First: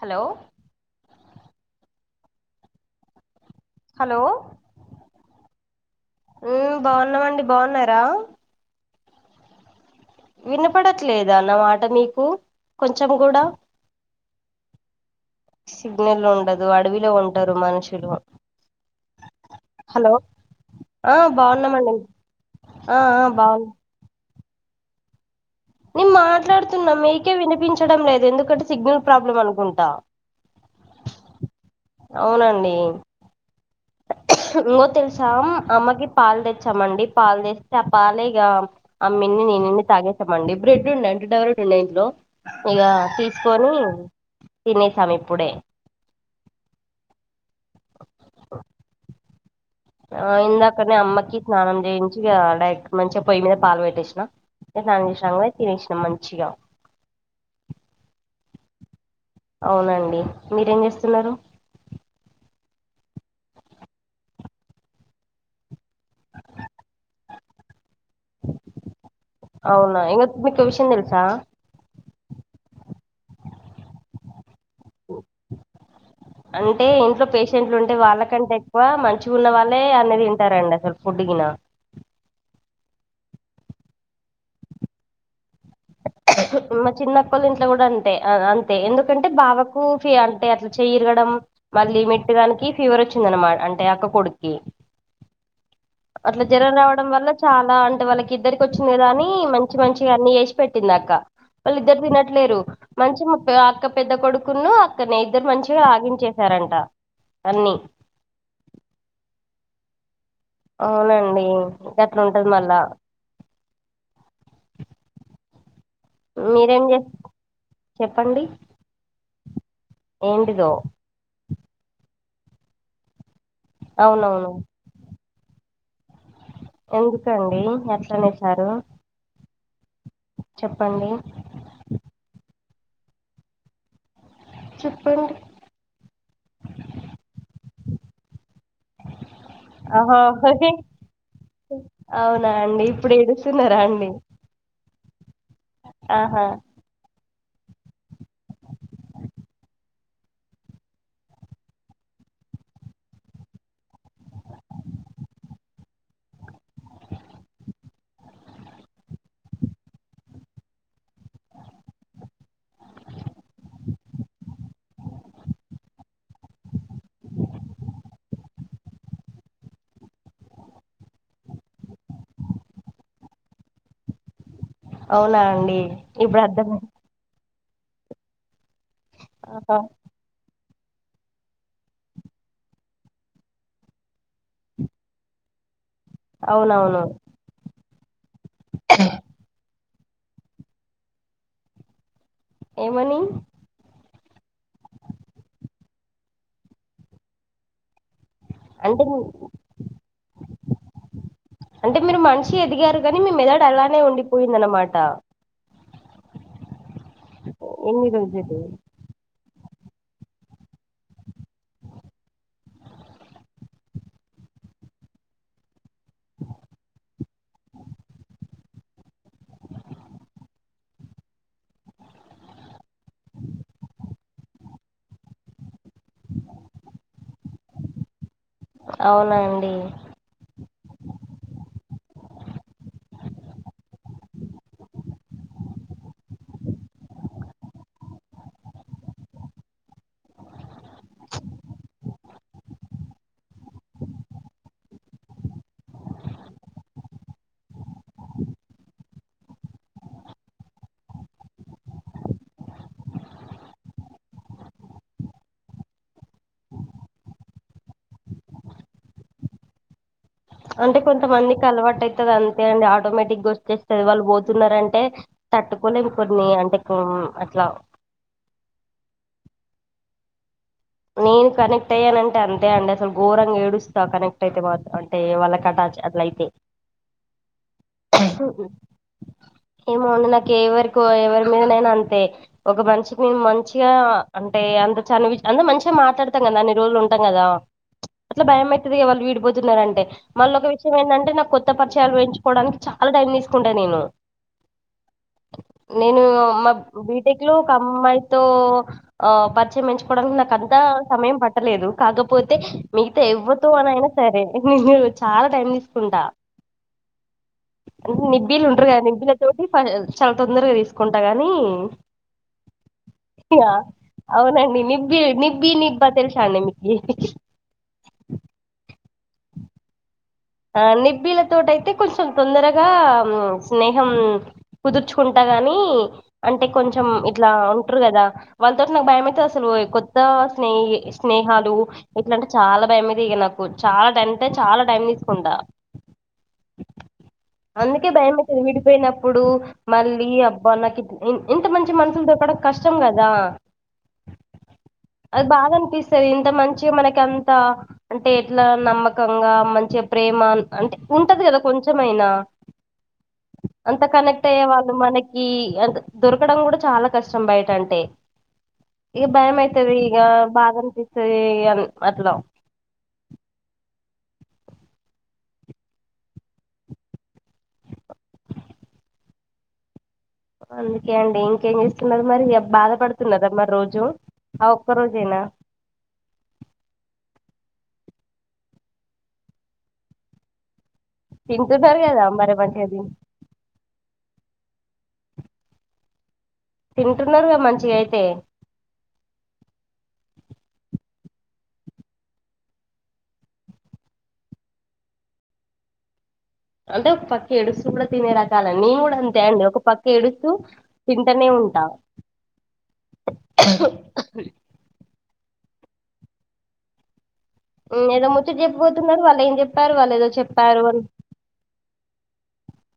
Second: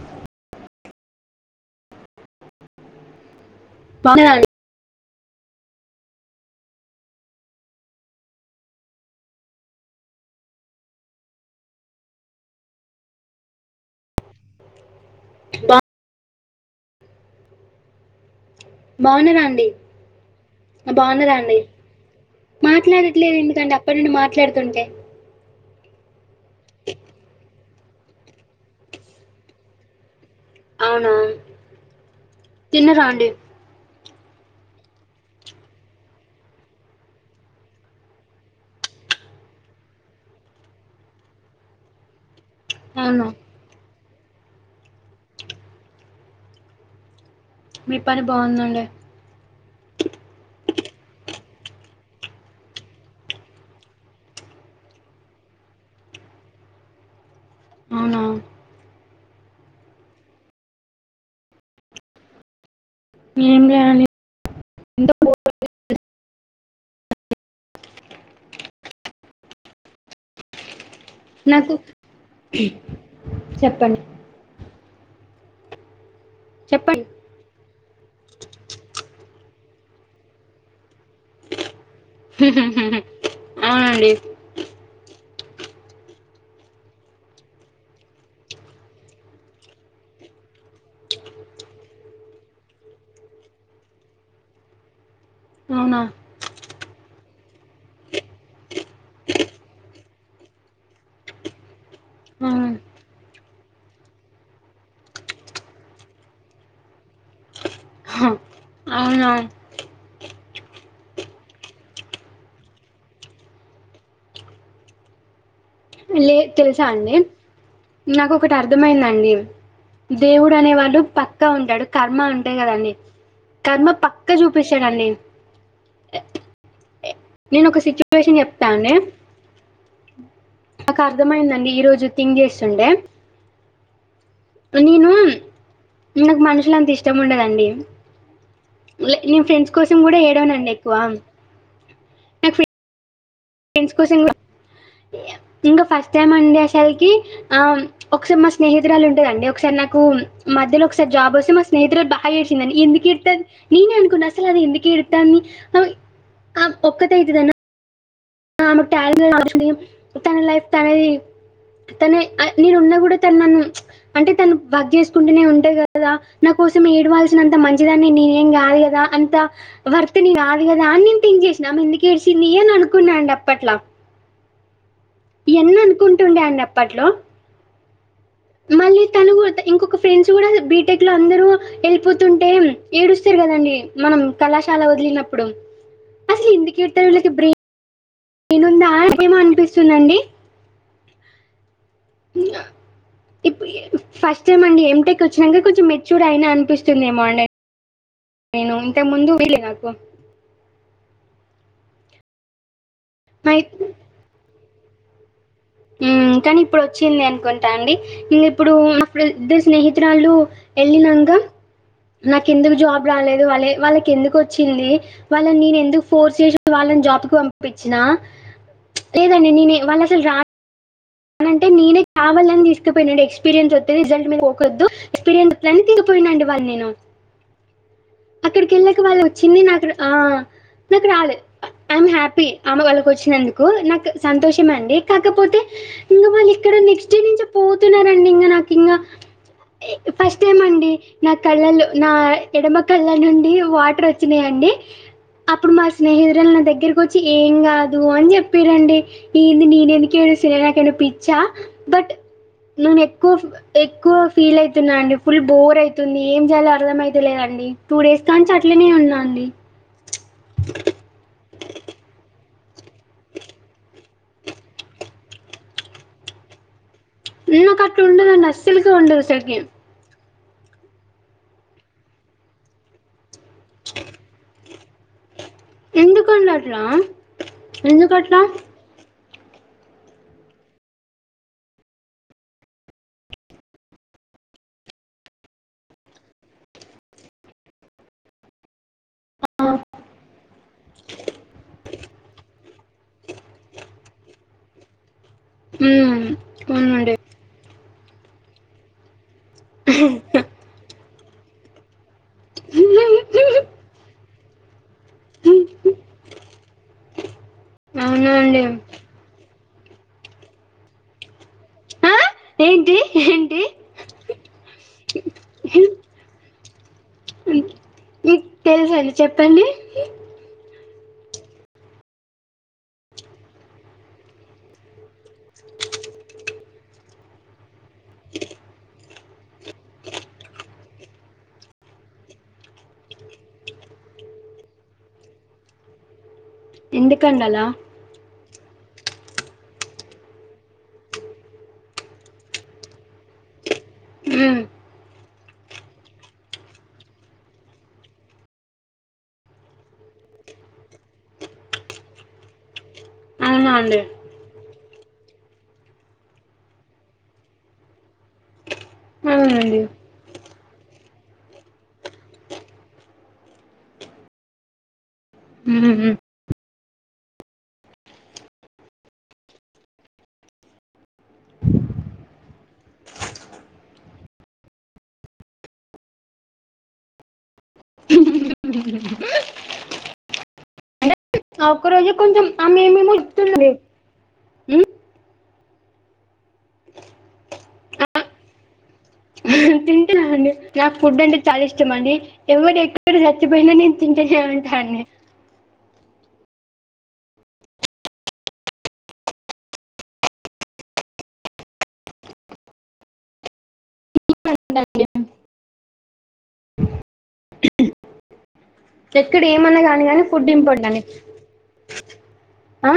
Hello hello బాగున్నారా అండి ఊ బాగున్నమండి, బాగున్నారా? వినపడట్లేదా నా మాట మీకు కొంచం కూడ? బా- సిగ్నల్ ఉండదు అడవిలో ఉంటరు మనుషులు. బావున్నరాండి? హలో ఆ బాన్నర అండి? ఆ ఆ మాట్లాడట్లేదు బాగున్నా ఎందుకండి అప్పడి నుండి మాట్లాడుతుంటే? నేన్ మాట్లాడుతున్న మీకే వినిపించడం లేదు, ఎందుకంటే సిగ్నల్ ప్రాబ్లమ్ అనుకుంటా. అవునా. తిన్నరా అండి? ఇంకో తెలుసా అమ్మకి పాలు తెచ్చామండి పాలు తెస్తే ఆ పాలు ఇగా అమ్మిన్ని నేనిన్ని తాగేసామండి. బ్రెడ్ ఉండా అండ్ డవ్రెడ్ ఉండా ఇందులో ఇక అవును తీసుకొని తినేసాం ఇప్పుడే. మీ పని బాగుందండి. ఆ ఇందాకనే అమ్మకి స్నానం చేయించి ఇగా, డైరెక్ట్ మంచిగ పొయ్యి మీద పాలు పెట్టేసిన. న స్నానం చేసినాంగ పొయ్ తినేసిన మంచిగ అవునా అవునండి. మీరేం చేస్తున్నరు? ఏం లే అండి అవునా ఇంగ మీకో విషం తెలుసా? నసూ చెప్పండి అంటే చెప్పండి ఇంట్లో పేష్ షెంట్లు ఉంటే వాళ్ళకంటే ఎక్కువ మంచిగ ఉన్న వాళ్ళే అన్ని తింటారండి అసల్. ఫుడ్ గినా అవునండి మా చిన్నకొళ్ళ ఇంట్ల కూడ అంతే ఆ అంతే, ఎందుకంటే బావకు ఫి అంటే అట్ల చెయ్ ఇరగడం మళ్ళీ మిడ్ గానికి ఫీవర్ వచ్చిందనమా అంటే అక్క కొడుక్కి అవునా అట్ల జ్వరం రావడం వల్ల చాలా అంటే వాళ్ళకి ఇద్దరికి వచ్చింది కదా అని మంచి మంచిగ అన్ని చేసి పెట్టింది అక్క. వాళ్ళు ఇద్దరు తినట్లేరు అవును. మంచి ముప్పే ఆ అక్క పెద్ద కొడుకును అక్కనే ఇద్దరు మంచిగా వాకింగ్ చేసారంట అన్నీ హ. అవునా అవునండి గట్ల ఉంటది మళ్ళా లే మీరేం తెలుసా చే అండి నాకు చెప్పండి ఒకటి అర్ అర్థమైందండి దేవుడు ఏంటిదో అనే వాడు పక్కా ఉంటాడు కర్మ ఉంటేయి కదండి ఖర్మ పక్క అవునవును చూపిస్తది అండి ఎందుకండి నేను ఒక సిచ్యువేషన్ చెప్తా అట్లనేసారు అండి నాకు చెప్పండి అర్థమైందండి ఈ రోజు థింక్ చేస్తుండే నేను చెప్పండి నాకు మనుషులు అంత ఇష్టం ఉండదండి లే నేను ఫ్రెండ్స్ కోసం కూడా ఆహా ఏడవనండి ఎక్కువ అవునా నాకు అండి ఇప్పుడు ఏడుసు ఫ్రెండ్స్ కోసం కూడా ఇంగా ఫస్ట్ టైం ఆహా అండి అసలకి ఒకసారి మా స్నేహితురాలు ఉంటదండి ఒకసారి నాకు మధ్యలో ఒకసారి జాబ్ వస్తే మా స్నేహితురాలు బా గా ఏడ్చింది ఎందుకు ఏడుతాంది నేనే అనుకున్నాను అసలు అది ఎందుకు ఏడుతంది అని [unintelligible] ఆ ఒక్కతి అయితది అనా ఆమె టాలెంట్ లాగేసుకుని తన లైఫ్ తనే తనే నేను ఉన్నా కూడా తను నన్ను అంటే తను వర్క్ చేసుకుంటూనే ఉంటది కదా నా కోసం ఏడవల్సినంత మంచిదాన్ని నేనేం కాదు కదా అంత వర్త్ నీ కాదు కదా అని నేను థింక్ చేసినా ఆమె ఎందుకు ఏడ్చింది అని అనుకున్నా అండి అప్పట్లా అవునా ఈయన్ని అండి ఇప్పుడు అనుకుంటుండే అండి అర్థం అప్పట్లో మళ్ళీ తను ఆహా ఇంకొక ఫ్రెండ్స్ కూడా బీటెక్ లో అందరూ వెళ్ళిపోతుంటే ఏడుస్తారు కదండి మనం కళాశాల వదిలినప్పుడు అసలు ఎందుకు అవునవును ఎడుత్తన్నారు వీళ్ళకి బ్రెయిన్ బ్రెయిన్ ఉందా ఏమో అనిపిస్తుందండి ఏమని ఫస్ట్ టైమ్ అండి ఎం టెక్ వచ్చినంక కొంచెం మెచ్యూర్డ్ అయినా అనిపిస్తుంది ఏమో అండి నేను అంటే ఇంతకు ముందు వీళ్ళు నాకు అంటే మీరు మనిషి ఎదిగారు కాని మీ అయి మెదడు అలానే ఉండిపోయిందనమాట ఉ కానీ ఇప్పుడు వచ్చింది అనుకుంటా అండి ఎన్ని ఇంగ రోజులు ఇప్పుడు ఇప్పుడు ఇద్దరు స్నేహితురాలు వెళ్ళినంక నాకెందుకు జాబ్ రాలేదు వాళ్ళ వాళ్ళకి ఎందుకు వచ్చింది వాళ్ళని నేను ఎందుకు ఫోర్స్ చేసి వాళ్ళని జాబ్ కు పంపించిన లేదండి నేను వాళ్ళు అసలు రా ఆ అంటే నేనే కావాలని తీకుపోయిన నండి ఎక్స్పీరియన్స్ వత్తాది రిజల్ట్ మీరు పోకొద్దు ఎక్స్పీరియన్స్ వత్తాదని తిగిపోయినండి వాళ్ళని నేను అక్కడికి వెళ్ళక వాళ్ళు అవునా వచ్చింది అండి నాకు ఆ నాకు రాలే ఐమ్ హ్యాపీ ఆమ వాళ్ళకు వచ్చినందుకు నాకు సంతోషమే అండి కాకపోతే వాళ్ళు ఇక్కడ నెక్స్ట్ డే నుంచి పోతున్నారండి ఇంగ నాకు ఇంగా ఫస్ట్ టైం అండి నా కళ్ళల్లో నా ఎడమ కళ్ళ నుండి వాటర్ వచ్చినాయండి అప్పుడు మా స్నేహితురాలు నా దగ్గరకు వచ్చి ఏం కాదు అని చెప్పిర్రు అండి ఏంది నేను ఎందుకు ఏడుస్తున్న నాకు ఏమన్నా పిచ్చా బట్ నేను ఎక్కువ పి ఎక్కువ ఫీల్ అయతున్నా అండి ఫుల్ బోర్ అయతుంది ఏం చేయాలో అర్థ అయితలేదండి టూ డేస్ కాడినుంచి అట్లనే ఉన్నా అండి అంటే కొంత మందికి అలవాటు అయితాదంతే అండి ఆటోమేటిక్ గా వచ్చేస్తుది వాళ్ళు పో తున్నారంటే తట్టుకోలేము కొన్ని అంటే కో ఉన్న కట్ ఉండదండి అసలుకే ఉండదు సరికి నేను కనెక్ట్ అయ్యానంటే అంతే అండి అసలు ఘోరంగా ఏడుస్తా కనెక్ట్ అయితే మాత్రం అంటే వాలకటాచ్ అట్లా అయితే ఎందుకండి అట్లా? ఎందుకట్లా? ఏమోంది నాకు ఎవరికో ఎవరి మీద నైనా అంతే ఒక మనిషికి నేను మంచిగా అంటే అంత చనివి అంటే మంచిగా మాట్లాడతాం కదా అన్ని రోజులు ఉంటాం కదా అట్లా భయంమవుతుది వాళ్ళు విడిపోతున్నారంటే మళ్ళీ ఒక విషయం ఏంటంటే నాకు కొత్త పరిచయాలు వేయించుకోవడానికి చ లా టైం తీసుకుంటా నేను నేను హ్మ్. మా అవునండి. బీ టెక్ ఓకమ్మాయితో ఆ పరిచయం పెంచుకోవడానికి నాకంతా సమయం పట్టలేదు కాకపోతే మిగతా ఎవ్వరుతో అనయినా సరే నేను చాలా టైం తీ సుకుంటా అవునా అండి. నిబ్బీలు ఉండరు గా నిబ్బీలు లే తోటి చాలా తొందరగా తీసుకుంటా గాని ఆ! ఏంటి ఏంటి ఇగ అవునండి నిబ్బి నిబ్బి నిబ్బా తెలిసా అండి మీకి మీకు మీకు తెలుసాండి చెప్పండి ఆ నిబ్బిల తోటయితే కొంచెం తొందరగా స్నేహం కుదుర్చుకుంటా గాని అంటే కొంచెం ఇట్లా ఉంటరు కదా వాళ్ళతోటి నాకు భయమవుతాది అసలు కొత్త స్నే స్నేహాలు ఇట్లాంటే చాలా భయమైతదిక నాకు చాలా అంటే చాలా టైం తీసుకుంటా ఎందుకండి అలా కే భయమవుతుంది విడిపోయినప్పుడు మళ్ళీ అబ్బా నాకు ఇ ఇంత మంచి మనుషులు దొరకడం కష్టం కదా ఉమ్ అది బాగా అనిపిస్తుంది ఇంత మంచి మనకి అంత అంటే ఎట్లా నమ్మకంగా మంచి ప్రేమ అంటే ఉంటది కదా కొంచెమైనా అవునా అండి అంతకన అంటే వాళ్ళు మనకి అంతే దొరకడం కూడా చాలా కష్టం బయట అంటే ఇక అవునండి భయమైతది ఇగ బాధనిపిస్తది ఇగ అట్లా ఉహు హు అందుకే అండి ఇంకేం చేస్తున్నారు మరి ఇగ బాధ పడుతున్నరా మరి రోజు ఆ ఒక్క రోజేనా ఉ ఆ ఒక్క తింటున్నారు రోజె కదా కొంచెం మరి ఆమె మంచిగా తి ఏమేమో ఇస్తుంది తింటున్నారు కదా మంచిగయితే తింటున్నా అండి నాకు ఫుడ్ అంటే చాలా ఇష్టం అండి ఎవరు ఎక్కడ చచ్చిపోయినా నేను తింటూనే ఉంటానండి అంటే ఒక పక్క ఏడుస్తూ కూడా తినే రకాలే నేను కూడా అంతే అండి ఒక పక్క ఏడుస్తూ తింటనే ఉంటా ఉంటానండి. ఏదో ముచ్చట చెప్పబోతున్నారు ఎక్కడ వాళ్ళు ఏం ఏమన్నా చెప్పారు కానీ వాళ్ళు కానీ ఏదో ఫుడ్ చెప్పారు ఇంపార్టెంట్ అండి అని ఆ?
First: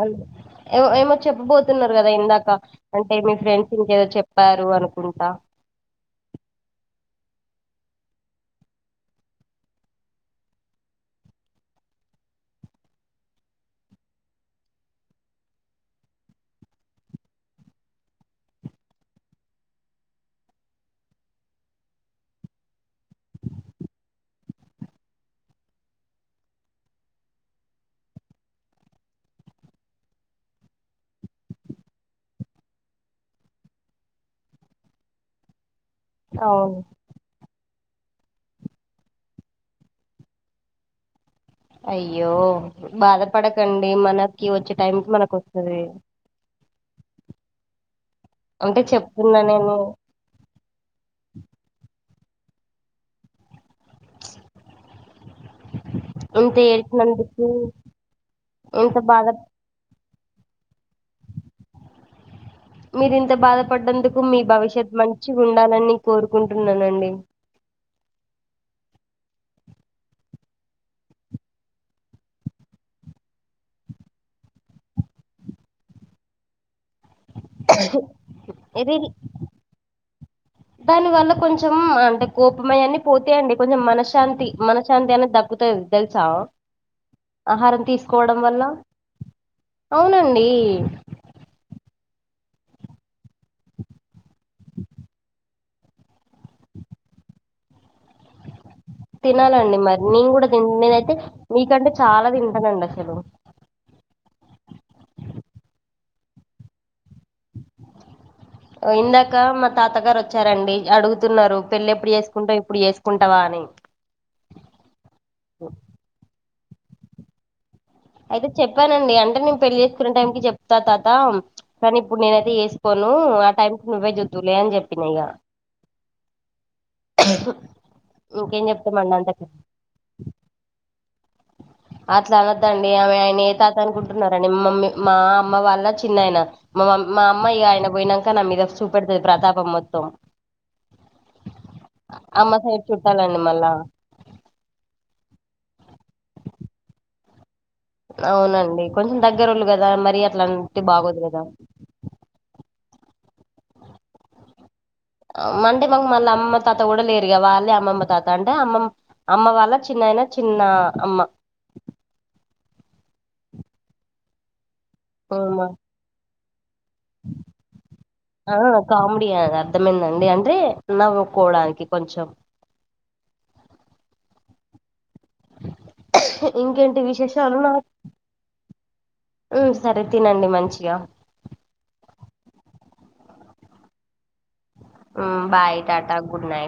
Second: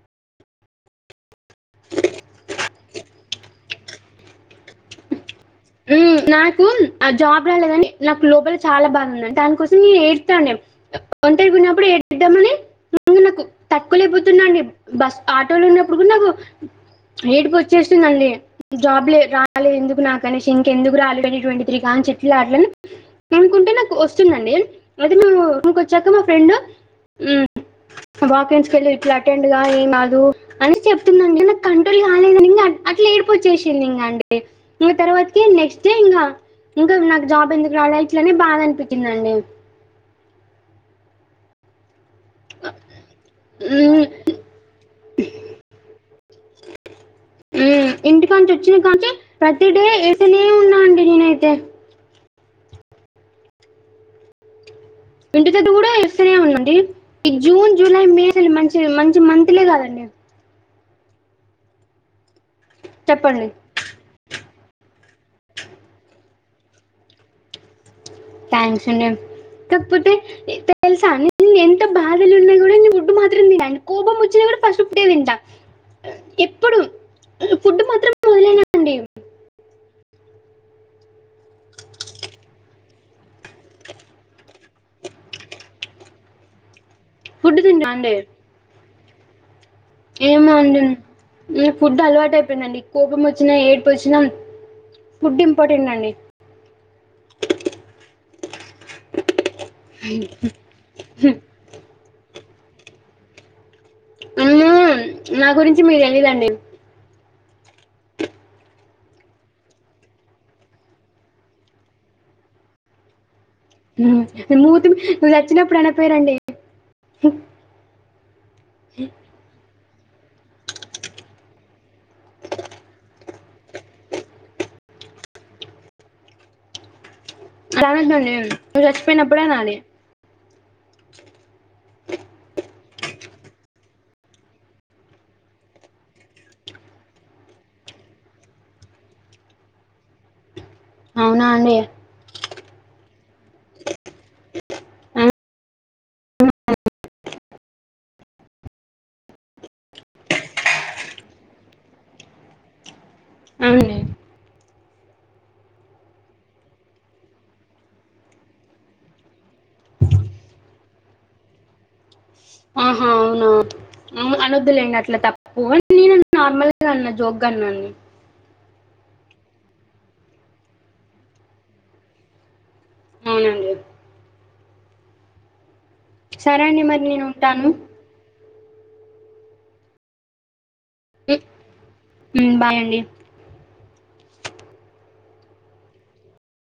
అ ఏ ఏమో చెప్పబోతున్నారు కదా ఇందాక అంటే మీ ఫ్రెండ్ ఇంకేదో చెప్పారు అనుకుంటా నాకు ఆ జాబ్ రాలేదని నాకు లోపల చాలా బాదుంది దానికోసం నేను ఎడతాండే ఒంటరి గున్నప్పుడు ఏడ్ద్దామని ము నాకు తట్టుకోలేకపోతున్నాండి బస్ ఆటోలో ఉన్నప్పుడు కూడా నాకు ఏడుపు వచ్చేస్తుందిండి జాబ్లే లేకా ఎందుకు నాకు కనీ ఇంకెందుకు ఆల్రెడీ ట్వంటీ త్రీ కానీ చెట్లా ఆట్లన్ అనుకుంటే నాకు వస్తుందండి అయితే మేము రూమ్ కోవచ్చాక మా ఫ్రెండ్ వాకిన్స్కెళ్ళి ఇట్లా అటెండ్ గా ఎం కాదు అని చెప్తుందండి నాకు కంట్రోల్ కాలేదని ఇం అట్లా ఏడుపోచ్చేసింది ఇంకా అండి ఇంకా తర్వాతకి నెక్స్ట్ డే ఇంకా అవును ఇంకా నాకు జాబ్ ఎందుకు రాలే ఇట్లనే బాదా అనిపించిందండి అయ్యో బాధపడకండి ఉమ్, మనకి వచ్చే టైంకి మనకు వస్తది ఉమ్, అంటే చెప్కున్నా నేను అట్లే ఉన్నా అండి నేను అయితే ఇంటి దేగ్గర కూడా ఇస్తూనే ఇంత ఉన్నాండి ఈ ఏడ్చినందుకు జూన్ జూలై మే మంచి ఇంత మంచి బాధ మంత్లే కాదండి మీరింత చెప్పండి బాధపడ్డందుకు మీ భవిష్యత్ మంచి ఉండాలని కోరుకుంటున్నానండి థ్యాంక్స్ అండి కాకపోతే తెలుసా నేను ఎంత బాధలో ఉన్నా కూడా నేను ఫుడ్డు మాత్రం తింటాను కోపం వచ్చినా కూడా ఫస్ట్ పూట్టే తింటాను ఎప్పుడు ఫుడ్ మాత్రం వదిలేనండి ఏది దానివల్ల కొంచెం అంటే కోపమయాన్ని పోత అండి కొంచెం మనశాంతి మనశాంతి అనేది దక్కుతది తెలు సా ఫుడ్ ఆహారం తింటా అండి తీసుకోవడం వల్ల అవునండి ఏమో అండి ఫుడ్ అలవాటు అయిపోయిందండి కోపం వచ్చినా ఏడిపు వచ్చినా ఫుడ్ ఇంపార్టెంట్ అండి తినాలండి మరి నేను కూడా తీన్ నేను అయితే నీకంటే చాలా తింటానండి అసలు ఉమ్ నా గురించి మికు తెలిదండి ఇందాక మా తాతగారు వచ్చారండి అడుగుతున్నారు పెళ్లి ఎప్పుడు చేసుకుంటావు ఇప్పుడు చేసుకుంటావా అని మూతీ మీ నువ్వు చచ్చినప్పుడు అనపోయినారండి అయితే చెప్పానండి అంటే నేను పెళ్లి చేసుకునే టైం కి చెప్తా తాత కానీ ఇప్పుడు నేనైతే చేసుకోను ఆ టైంకి నువ్వే చూద్దులే అని చెప్పిన ఇక రానద్దండి ఇంకేం నువ్వు చెప్తామండి అంత చచ్చిపోయినప్పుడే అనాలి అట్లా అనద్దండి ఆమె ఆయన ఏ తాత అనుకుంటున్నారండి మమ్మీ మా అమ్మ వాళ్ళ చిన్నయన మా మా అమ్మా ఇక ఆయన పోయినాక నా మీద చూపెడుతది ప్రతాపం మొత్తం అవునా అండి అమ్మ సైడ్ చుట్టాలండి మల్ల అవునండి కొంచెం దగ్గరళ్ళు కదా మరి అట్లా అంటే బాగోదు కదా అవునండి అంటే మాకు మళ్ళీ అమ్మమ్మ తాత కూడా లేరుగా వాళ్లే అమ్మమ్మ తాత అంటే అమ్మమ్మ అమ్మ వాళ్ళ చిన్నయినా చిన్న అమ్మ ఆహా అవువు అనద్దులేండి అట్లా తప్పు హ్మ్. నేను నార్మల్గా అన్నా జోక్ గా అన్నాను ఆ కామెడీ అని అర్థమైందండి అంటే నవ్వుకోవడానికి కొంచెం అవునండి సరే అండి ఇంకేంటి మరి నేను విశేషాలు ఉంటాను ఉమ్ సరే తినండి మంచిగా ఉమ్ బాయ్ అండి బయ్ టాటా గుడ్ నైట్